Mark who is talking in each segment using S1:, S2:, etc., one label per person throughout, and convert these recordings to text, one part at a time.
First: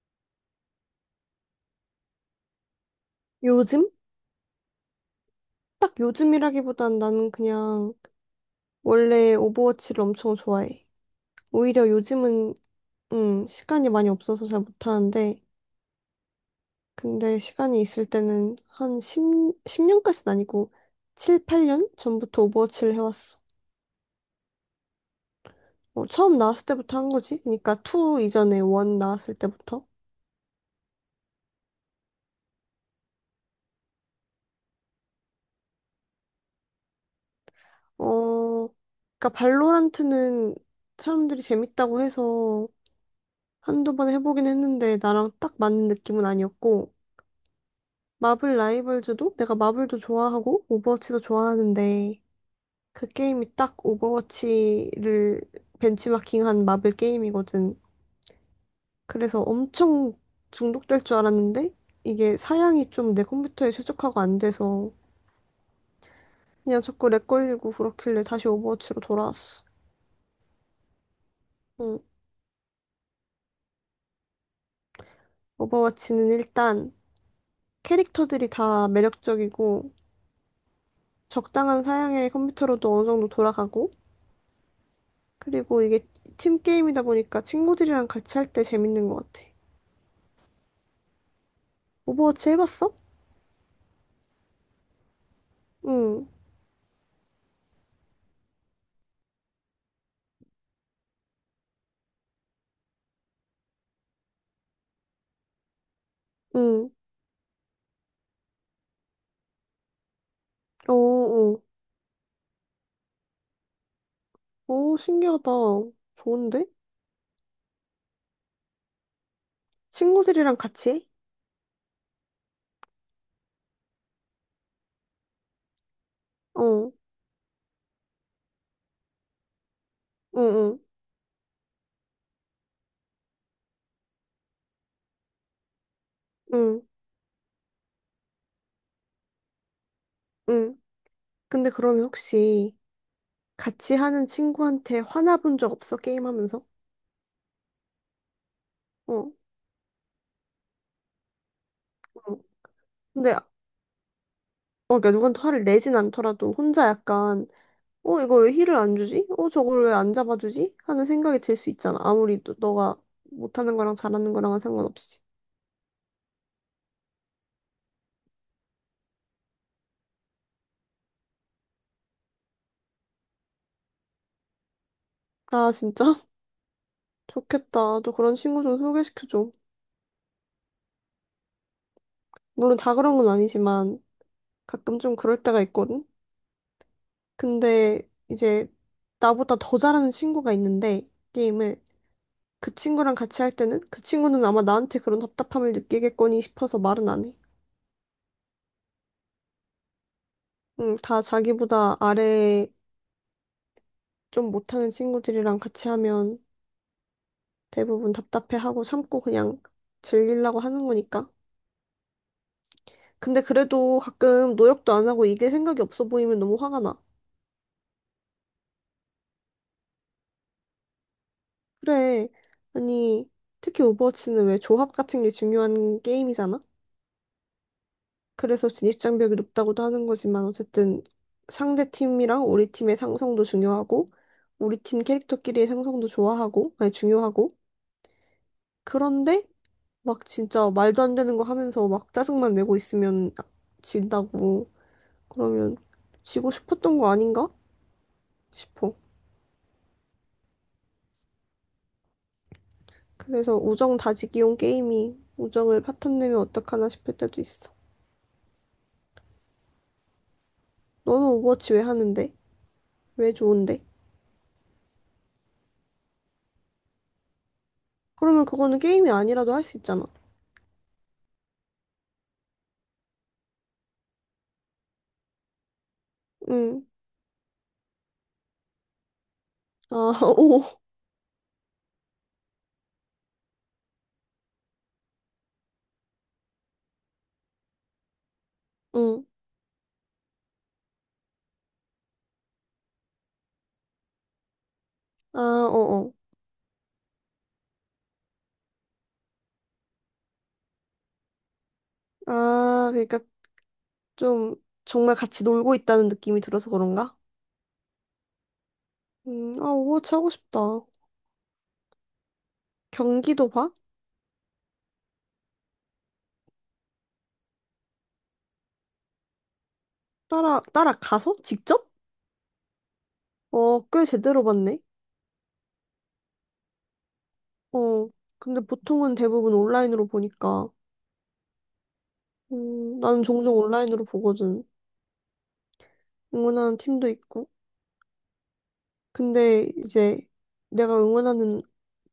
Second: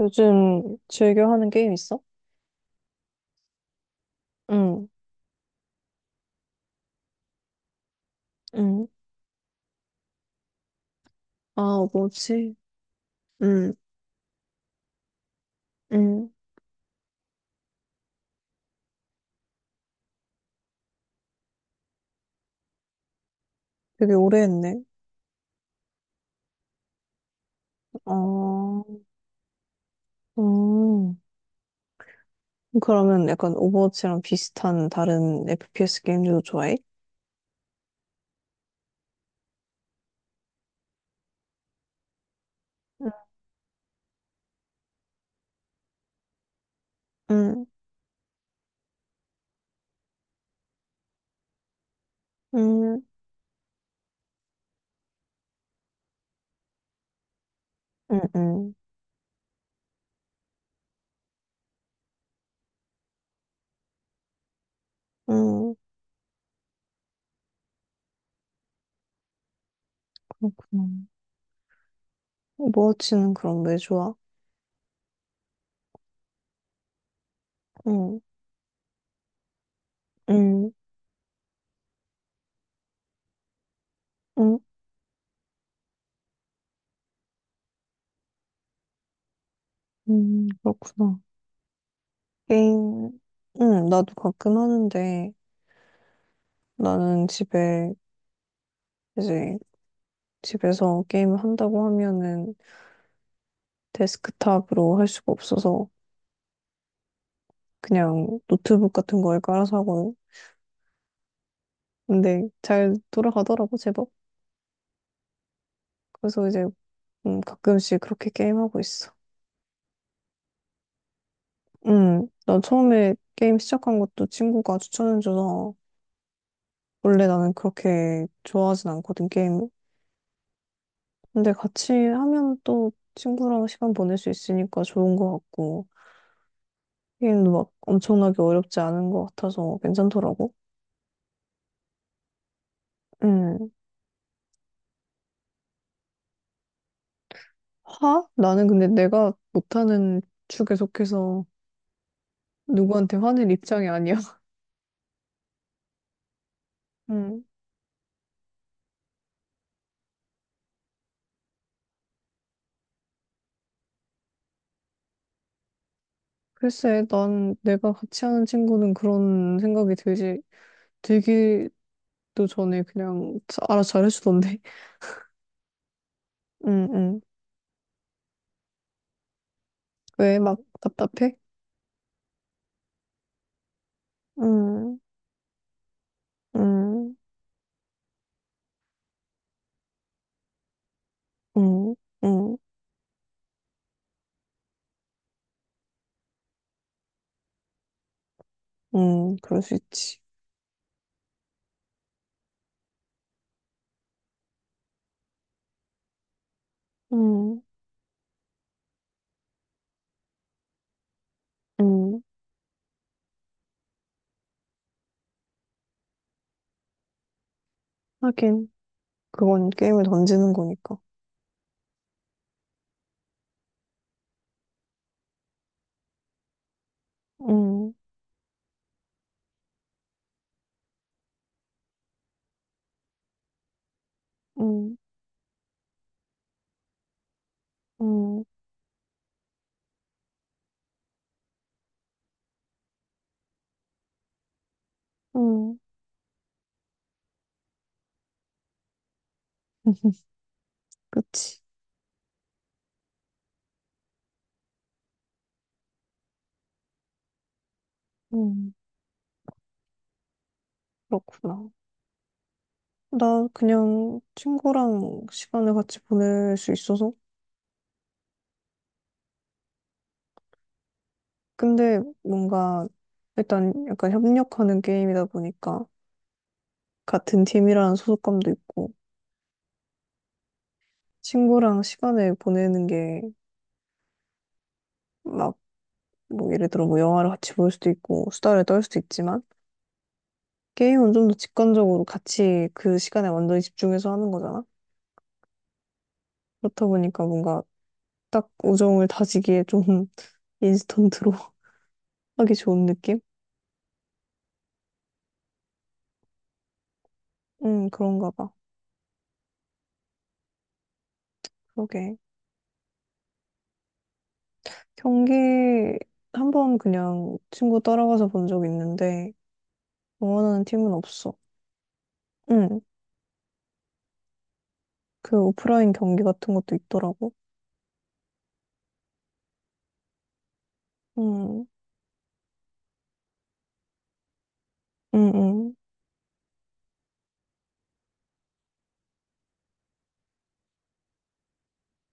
S1: 요즘 즐겨 하는 게임 있어?
S2: 요즘?
S1: 응,
S2: 딱 요즘이라기보단 나는 그냥
S1: 응.
S2: 원래 오버워치를 엄청 좋아해.
S1: 아,
S2: 오히려 요즘은
S1: 뭐지? 응,
S2: 시간이 많이 없어서 잘 못하는데
S1: 응.
S2: 근데 시간이 있을 때는 한 10, 년까지는 아니고 7, 8년 전부터 오버워치를 해왔어.
S1: 되게 오래 했네.
S2: 어, 처음 나왔을 때부터 한 거지. 그러니까 2 이전에
S1: 어,
S2: 1 나왔을 때부터.
S1: 음. 그러면 약간 오버워치랑 비슷한 다른 FPS 게임들도 좋아해?
S2: 어, 그러니까 발로란트는 사람들이 재밌다고 해서 한두 번 해보긴 했는데 나랑 딱 맞는 느낌은 아니었고
S1: 응,
S2: 마블 라이벌즈도 내가 마블도 좋아하고 오버워치도 좋아하는데
S1: 응,
S2: 그 게임이 딱 오버워치를 벤치마킹한 마블 게임이거든.
S1: 응, 응,
S2: 그래서 엄청 중독될 줄 알았는데 이게 사양이 좀 내 컴퓨터에 최적화가 안 돼서
S1: 응.
S2: 그냥 자꾸 렉 걸리고 그렇길래 다시 오버워치로 돌아왔어.
S1: 그렇구나.
S2: 응.
S1: 오버워치는 그럼 왜 좋아?
S2: 오버워치는 일단
S1: 응,
S2: 캐릭터들이 다 매력적이고
S1: 응,
S2: 적당한 사양의 컴퓨터로도 어느 정도 돌아가고
S1: 응,
S2: 그리고 이게 팀 게임이다 보니까 친구들이랑 같이 할 때 재밌는 것 같아.
S1: 응. 그렇구나.
S2: 오버워치 해봤어?
S1: 게임, 응, 나도 가끔 하는데,
S2: 응,
S1: 나는 집에 이제 집에서 게임을 한다고 하면은 데스크탑으로 할 수가 없어서
S2: 응.
S1: 그냥 노트북 같은 거에 깔아서 하고.
S2: 어, 어.
S1: 근데 잘 돌아가더라고 제법.
S2: 오, 신기하다.
S1: 그래서 이제
S2: 좋은데?
S1: 가끔씩 그렇게 게임하고 있어.
S2: 친구들이랑 같이 해?
S1: 난 처음에 게임 시작한 것도 친구가 추천해줘서.
S2: 어,
S1: 원래 나는 그렇게 좋아하진 않거든 게임을.
S2: 응, 응,
S1: 근데 같이 하면 또 친구랑 시간 보낼 수 있으니까 좋은 것 같고.
S2: 응,
S1: 게임도 막 엄청나게 어렵지 않은 것 같아서 괜찮더라고.
S2: 응. 근데 그러면 혹시
S1: 음.
S2: 같이 하는 친구한테 화나본 적 없어? 게임하면서?
S1: 화? 나는 근데
S2: 어, 어.
S1: 내가 못하는 축에 속해서 누구한테
S2: 근데, 어,
S1: 화낼 입장이 아니야.
S2: 그러니까 누구한테 화를 내진 않더라도 혼자
S1: 음.
S2: 약간 어, 이거 왜 힐을 안 주지? 어, 저걸 왜 안 잡아주지? 하는 생각이 들 수 있잖아. 아무리 너가 못하는 거랑 잘하는 거랑은 상관없이.
S1: 글쎄, 난 내가 같이 하는 친구는 그런 생각이 들지, 들기도 전에 그냥 알아서 잘해주던데.
S2: 아, 진짜?
S1: 응, 응.
S2: 좋겠다. 너 그런 친구 좀 소개시켜줘.
S1: 왜 막 답답해?
S2: 물론 다 그런 건 아니지만
S1: 응,
S2: 가끔 좀 그럴 때가 있거든?
S1: 응,
S2: 근데 이제 나보다 더 잘하는 친구가 있는데 게임을
S1: 응, 응,
S2: 그 친구랑 같이 할 때는 그 친구는 아마 나한테 그런 답답함을 느끼겠거니 싶어서 말은 안 해.
S1: 응. 그럴 수 있지.
S2: 응, 다 자기보다 아래 좀 못하는 친구들이랑 같이 하면
S1: 응,
S2: 대부분 답답해하고 참고 그냥 즐기려고 하는 거니까.
S1: 응.
S2: 근데 그래도 가끔 노력도 안 하고 이길 생각이 없어 보이면 너무 화가 나.
S1: 하긴, 그건 게임을 던지는 거니까.
S2: 그래. 아니, 특히 오버워치는 왜 조합 같은 게 중요한 게임이잖아?
S1: 응,
S2: 그래서 진입장벽이 높다고도 하는 거지만 어쨌든 상대 팀이랑 우리 팀의 상성도 중요하고 우리
S1: 응,
S2: 팀 캐릭터끼리의 상성도 좋아하고 아니 중요하고
S1: 응,
S2: 그런데 막 진짜 말도 안 되는 거 하면서 막 짜증만 내고 있으면 진다고. 그러면
S1: 응.
S2: 지고 싶었던 거 아닌가 싶어.
S1: 그치.
S2: 그래서 우정 다지기용 게임이 우정을 파탄 내면 어떡하나 싶을 때도 있어.
S1: 응.
S2: 너는
S1: 그렇구나.
S2: 오버워치 왜 하는데? 왜
S1: 나
S2: 좋은데?
S1: 그냥 친구랑 시간을 같이 보낼 수 있어서.
S2: 그러면 그거는 게임이 아니라도 할 수 있잖아.
S1: 근데 뭔가 일단 약간 협력하는 게임이다 보니까
S2: 응.
S1: 같은 팀이라는 소속감도 있고
S2: 아, 오.
S1: 친구랑 시간을 보내는 게 막 뭐 예를 들어 뭐 영화를 같이 볼 수도 있고 수다를 떨 수도
S2: 응.
S1: 있지만 게임은 좀 더 직관적으로 같이 그 시간에 완전히 집중해서 하는 거잖아.
S2: 아, 어어.
S1: 그렇다 보니까 뭔가 딱 우정을 다지기에 좀 인스턴트로 하기 좋은
S2: 아, 그러니까
S1: 느낌?
S2: 좀 정말 같이 놀고 있다는 느낌이 들어서 그런가?
S1: 그런가 봐.
S2: 아, 오버워치 하고 싶다.
S1: 그러게.
S2: 경기도 봐?
S1: 경기 한 번 그냥 친구 따라가서 본 적 있는데 응원하는 팀은 없어.
S2: 따라가서? 직접?
S1: 응.
S2: 어, 꽤 제대로 봤네.
S1: 그 오프라인 경기 같은 것도 있더라고.
S2: 어, 근데 보통은 대부분 온라인으로 보니까
S1: 응.
S2: 나는 종종 온라인으로 보거든.
S1: 응.
S2: 응원하는 팀도 있고. 근데 이제 내가 응원하는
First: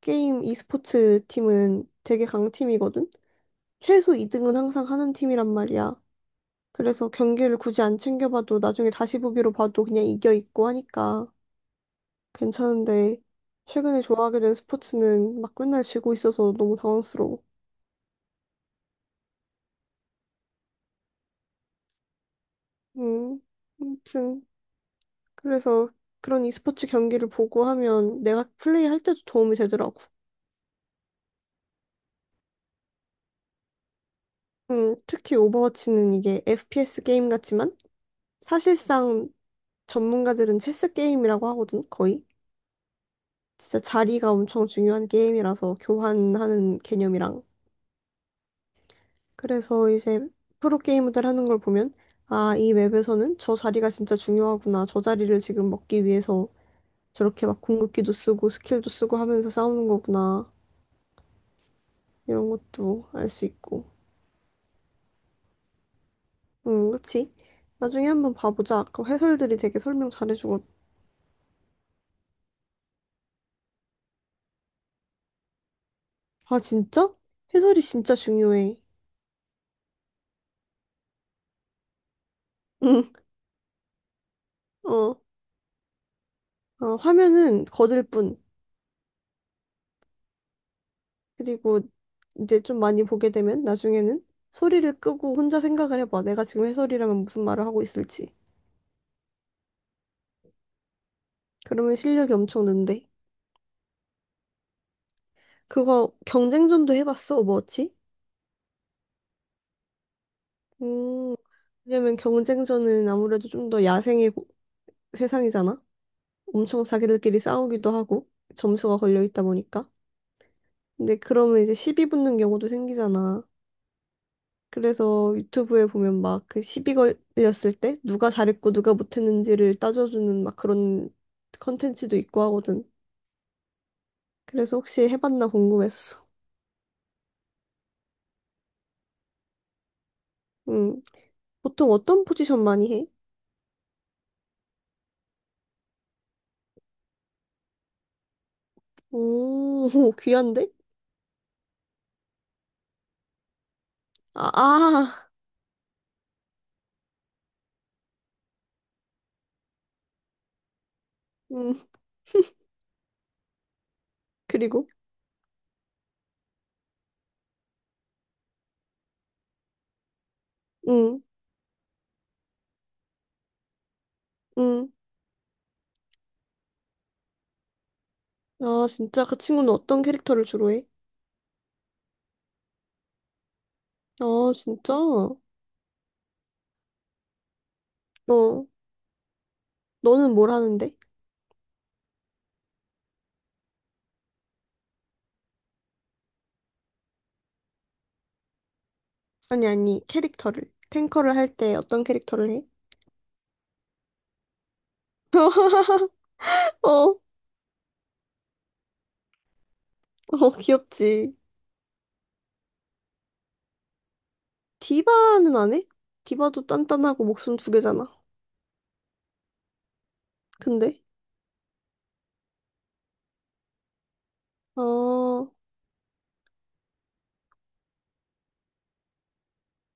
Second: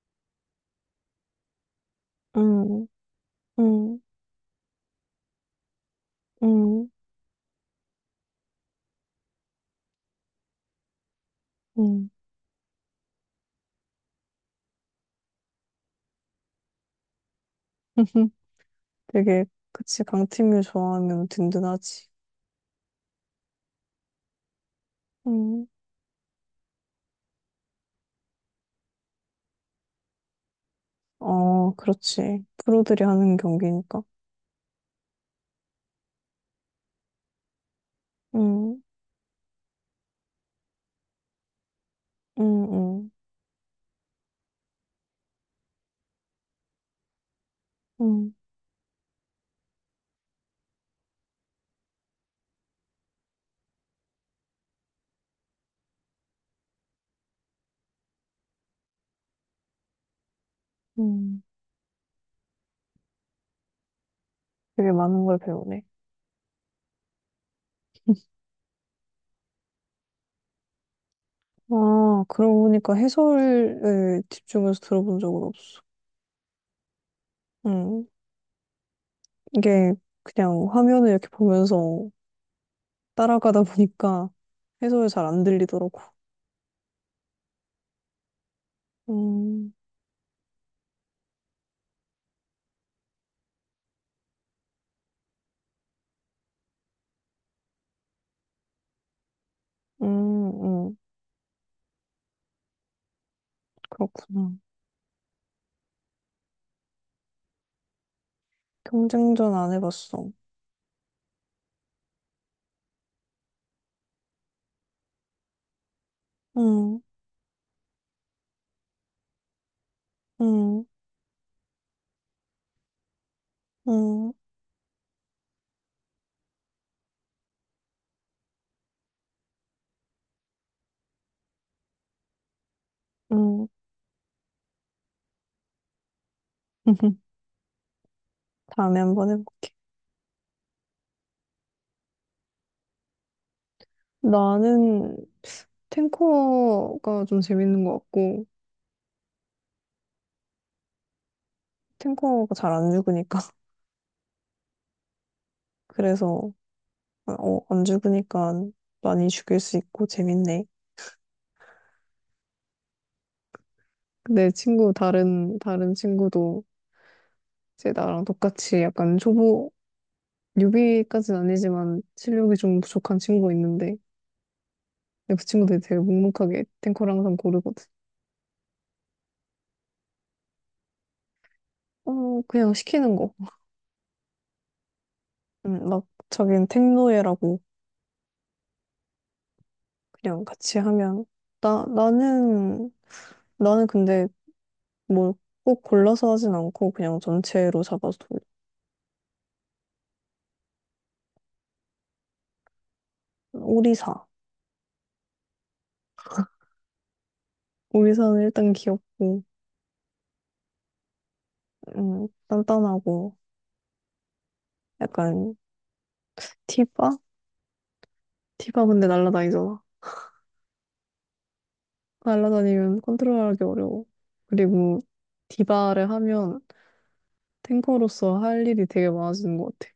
S2: 게임 e스포츠 팀은 되게
S1: 응.
S2: 강팀이거든.
S1: 응.
S2: 최소 2등은 항상 하는 팀이란 말이야.
S1: 응.
S2: 그래서 경기를 굳이 안 챙겨봐도 나중에 다시 보기로 봐도 그냥 이겨 있고 하니까
S1: 응.
S2: 괜찮은데 최근에 좋아하게 된 스포츠는 막 맨날 지고 있어서 너무 당황스러워.
S1: 응. 되게 그치 강팀을 좋아하면 든든하지.
S2: 음, 아무튼
S1: 응.
S2: 그래서 그런 e스포츠 경기를 보고 하면 내가 플레이할 때도 도움이 되더라고.
S1: 어, 그렇지. 프로들이 하는 경기니까.
S2: 특히 오버워치는 이게 FPS 게임 같지만
S1: 응.
S2: 사실상 전문가들은 체스 게임이라고 하거든, 거의.
S1: 응. 응.
S2: 진짜 자리가 엄청 중요한 게임이라서 교환하는 개념이랑.
S1: 응.
S2: 그래서 이제 프로 게이머들 하는 걸 보면 아, 이 맵에서는 저 자리가 진짜 중요하구나. 저 자리를 지금 먹기 위해서 저렇게 막 궁극기도 쓰고 스킬도 쓰고 하면서 싸우는 거구나.
S1: 응.
S2: 이런 것도 알 수 있고.
S1: 되게 많은 걸 배우네.
S2: 응, 그치? 나중에 한번 봐보자. 그 해설들이 되게 설명 잘해주거든.
S1: 아, 그러고 보니까 해설을 집중해서 들어본 적은 없어.
S2: 아, 진짜? 해설이
S1: 음,
S2: 진짜 중요해.
S1: 이게 그냥 화면을 이렇게 보면서
S2: 응,
S1: 따라가다 보니까 해설이
S2: 어.
S1: 잘 안 들리더라고.
S2: 어, 화면은 거들 뿐.
S1: 음,
S2: 그리고 이제 좀 많이 보게 되면 나중에는 소리를 끄고 혼자 생각을 해봐. 내가 지금 해설이라면 무슨 말을 하고 있을지.
S1: 음, 음,
S2: 그러면 실력이 엄청 는데.
S1: 그렇구나.
S2: 그거 경쟁전도 해봤어, 오버워치?
S1: 경쟁전 안 해봤어.
S2: 음, 왜냐면 경쟁전은 아무래도 좀 더 세상이잖아? 엄청
S1: 음,
S2: 자기들끼리 싸우기도 하고 점수가 걸려 있다 보니까.
S1: 음,
S2: 근데 그러면 이제 시비 붙는 경우도 생기잖아.
S1: 음,
S2: 그래서 유튜브에 보면 막 그 시비 걸렸을 때 누가 잘했고 누가 못했는지를 따져주는 막 그런 컨텐츠도 있고 하거든.
S1: 음.
S2: 그래서 혹시 해봤나 궁금했어.
S1: 다음에 한번 해볼게.
S2: 음, 보통 어떤 포지션 많이 해?
S1: 나는 탱커가 좀 재밌는 것 같고,
S2: 오, 귀한데?
S1: 탱커가 잘 안 죽으니까.
S2: 아, 아,
S1: 그래서, 어, 안 죽으니까 많이 죽일 수 있고 재밌네.
S2: 음,
S1: 내
S2: 그리고,
S1: 친구, 다른 친구도 제 나랑 똑같이 약간 초보
S2: 음,
S1: 뉴비까지는 아니지만 실력이 좀 부족한 친구가 있는데
S2: 음.
S1: 근데 그 친구들이 되게 묵묵하게 탱커를 항상 고르거든.
S2: 아, 진짜 그 친구는 어떤 캐릭터를 주로 해?
S1: 어 그냥 시키는 거.
S2: 아, 진짜? 어,
S1: 막 자기는 탱노예라고.
S2: 너는
S1: 그냥
S2: 뭘
S1: 같이
S2: 하는데?
S1: 하면 나 나는 근데 뭐 꼭 골라서 하진 않고 그냥 전체로 잡아서 돌려.
S2: 아니, 아니, 캐릭터를. 탱커를 할 때 어떤 캐릭터를 해?
S1: 오리사.
S2: 어,
S1: 오리사는 일단 귀엽고
S2: 어, 귀엽지.
S1: 단단하고 약간.
S2: 디바는 안 해? 디바도
S1: 티바.
S2: 단단하고 목숨 두 개잖아.
S1: 티바 근데 날라다니잖아.
S2: 근데,
S1: 날라다니면 컨트롤하기 어려워. 그리고
S2: 어,
S1: 디바를 하면 탱커로서 할 일이 되게 많아지는 것 같아.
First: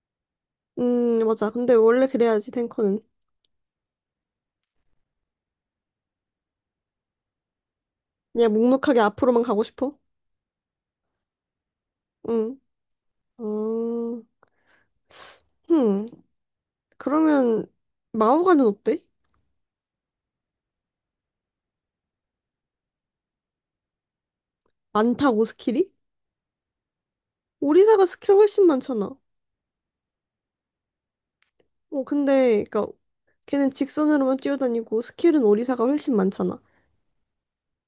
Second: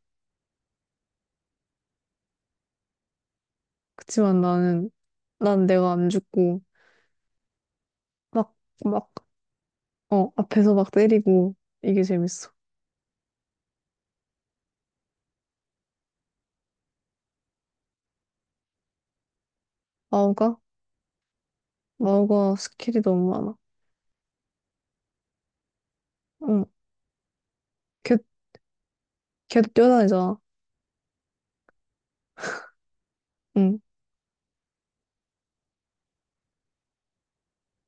S2: 맞아. 근데 원래 그래야지, 탱커는.
S1: 그치만 나는, 난 내가 안 죽고,
S2: 그냥
S1: 막,
S2: 묵묵하게
S1: 막,
S2: 앞으로만 가고 싶어?
S1: 어, 앞에서 막 때리고, 이게 재밌어.
S2: 응. 어, 흠. 그러면, 마오가는 어때?
S1: 마우가? 마우가 스킬이 너무 많아.
S2: 많다고, 스킬이?
S1: 응.
S2: 오리사가
S1: 걔,
S2: 스킬 훨씬 많잖아.
S1: 걔도 뛰어다니잖아.
S2: 어, 근데, 그니까, 걔는
S1: 응.
S2: 직선으로만 뛰어다니고, 스킬은 오리사가 훨씬 많잖아.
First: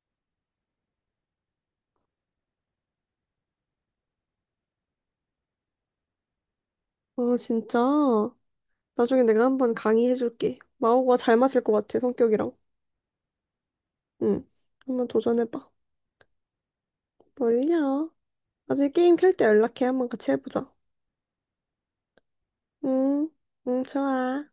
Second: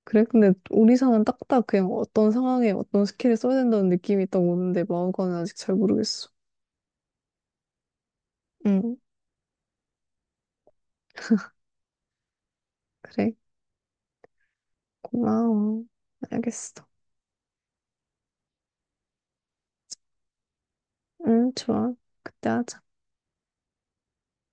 S1: 그래? 근데 우리상은 딱딱 그냥 어떤 상황에 어떤 스킬을 써야 된다는 느낌이 딱 오는데, 마우가는 아직 잘 모르겠어.
S2: 어, 진짜.
S1: 응.
S2: 나중에 내가 한번 강의해줄게. 마오가 잘 맞을 것 같아, 성격이랑.
S1: 그래.
S2: 응. 한번 도전해봐.
S1: 고마워. 알겠어.
S2: 뭘요? 나중에 게임 켤 때 연락해. 한번 같이 해보자.
S1: 응, 좋아. 그때 하자.
S2: 응, 응, 좋아.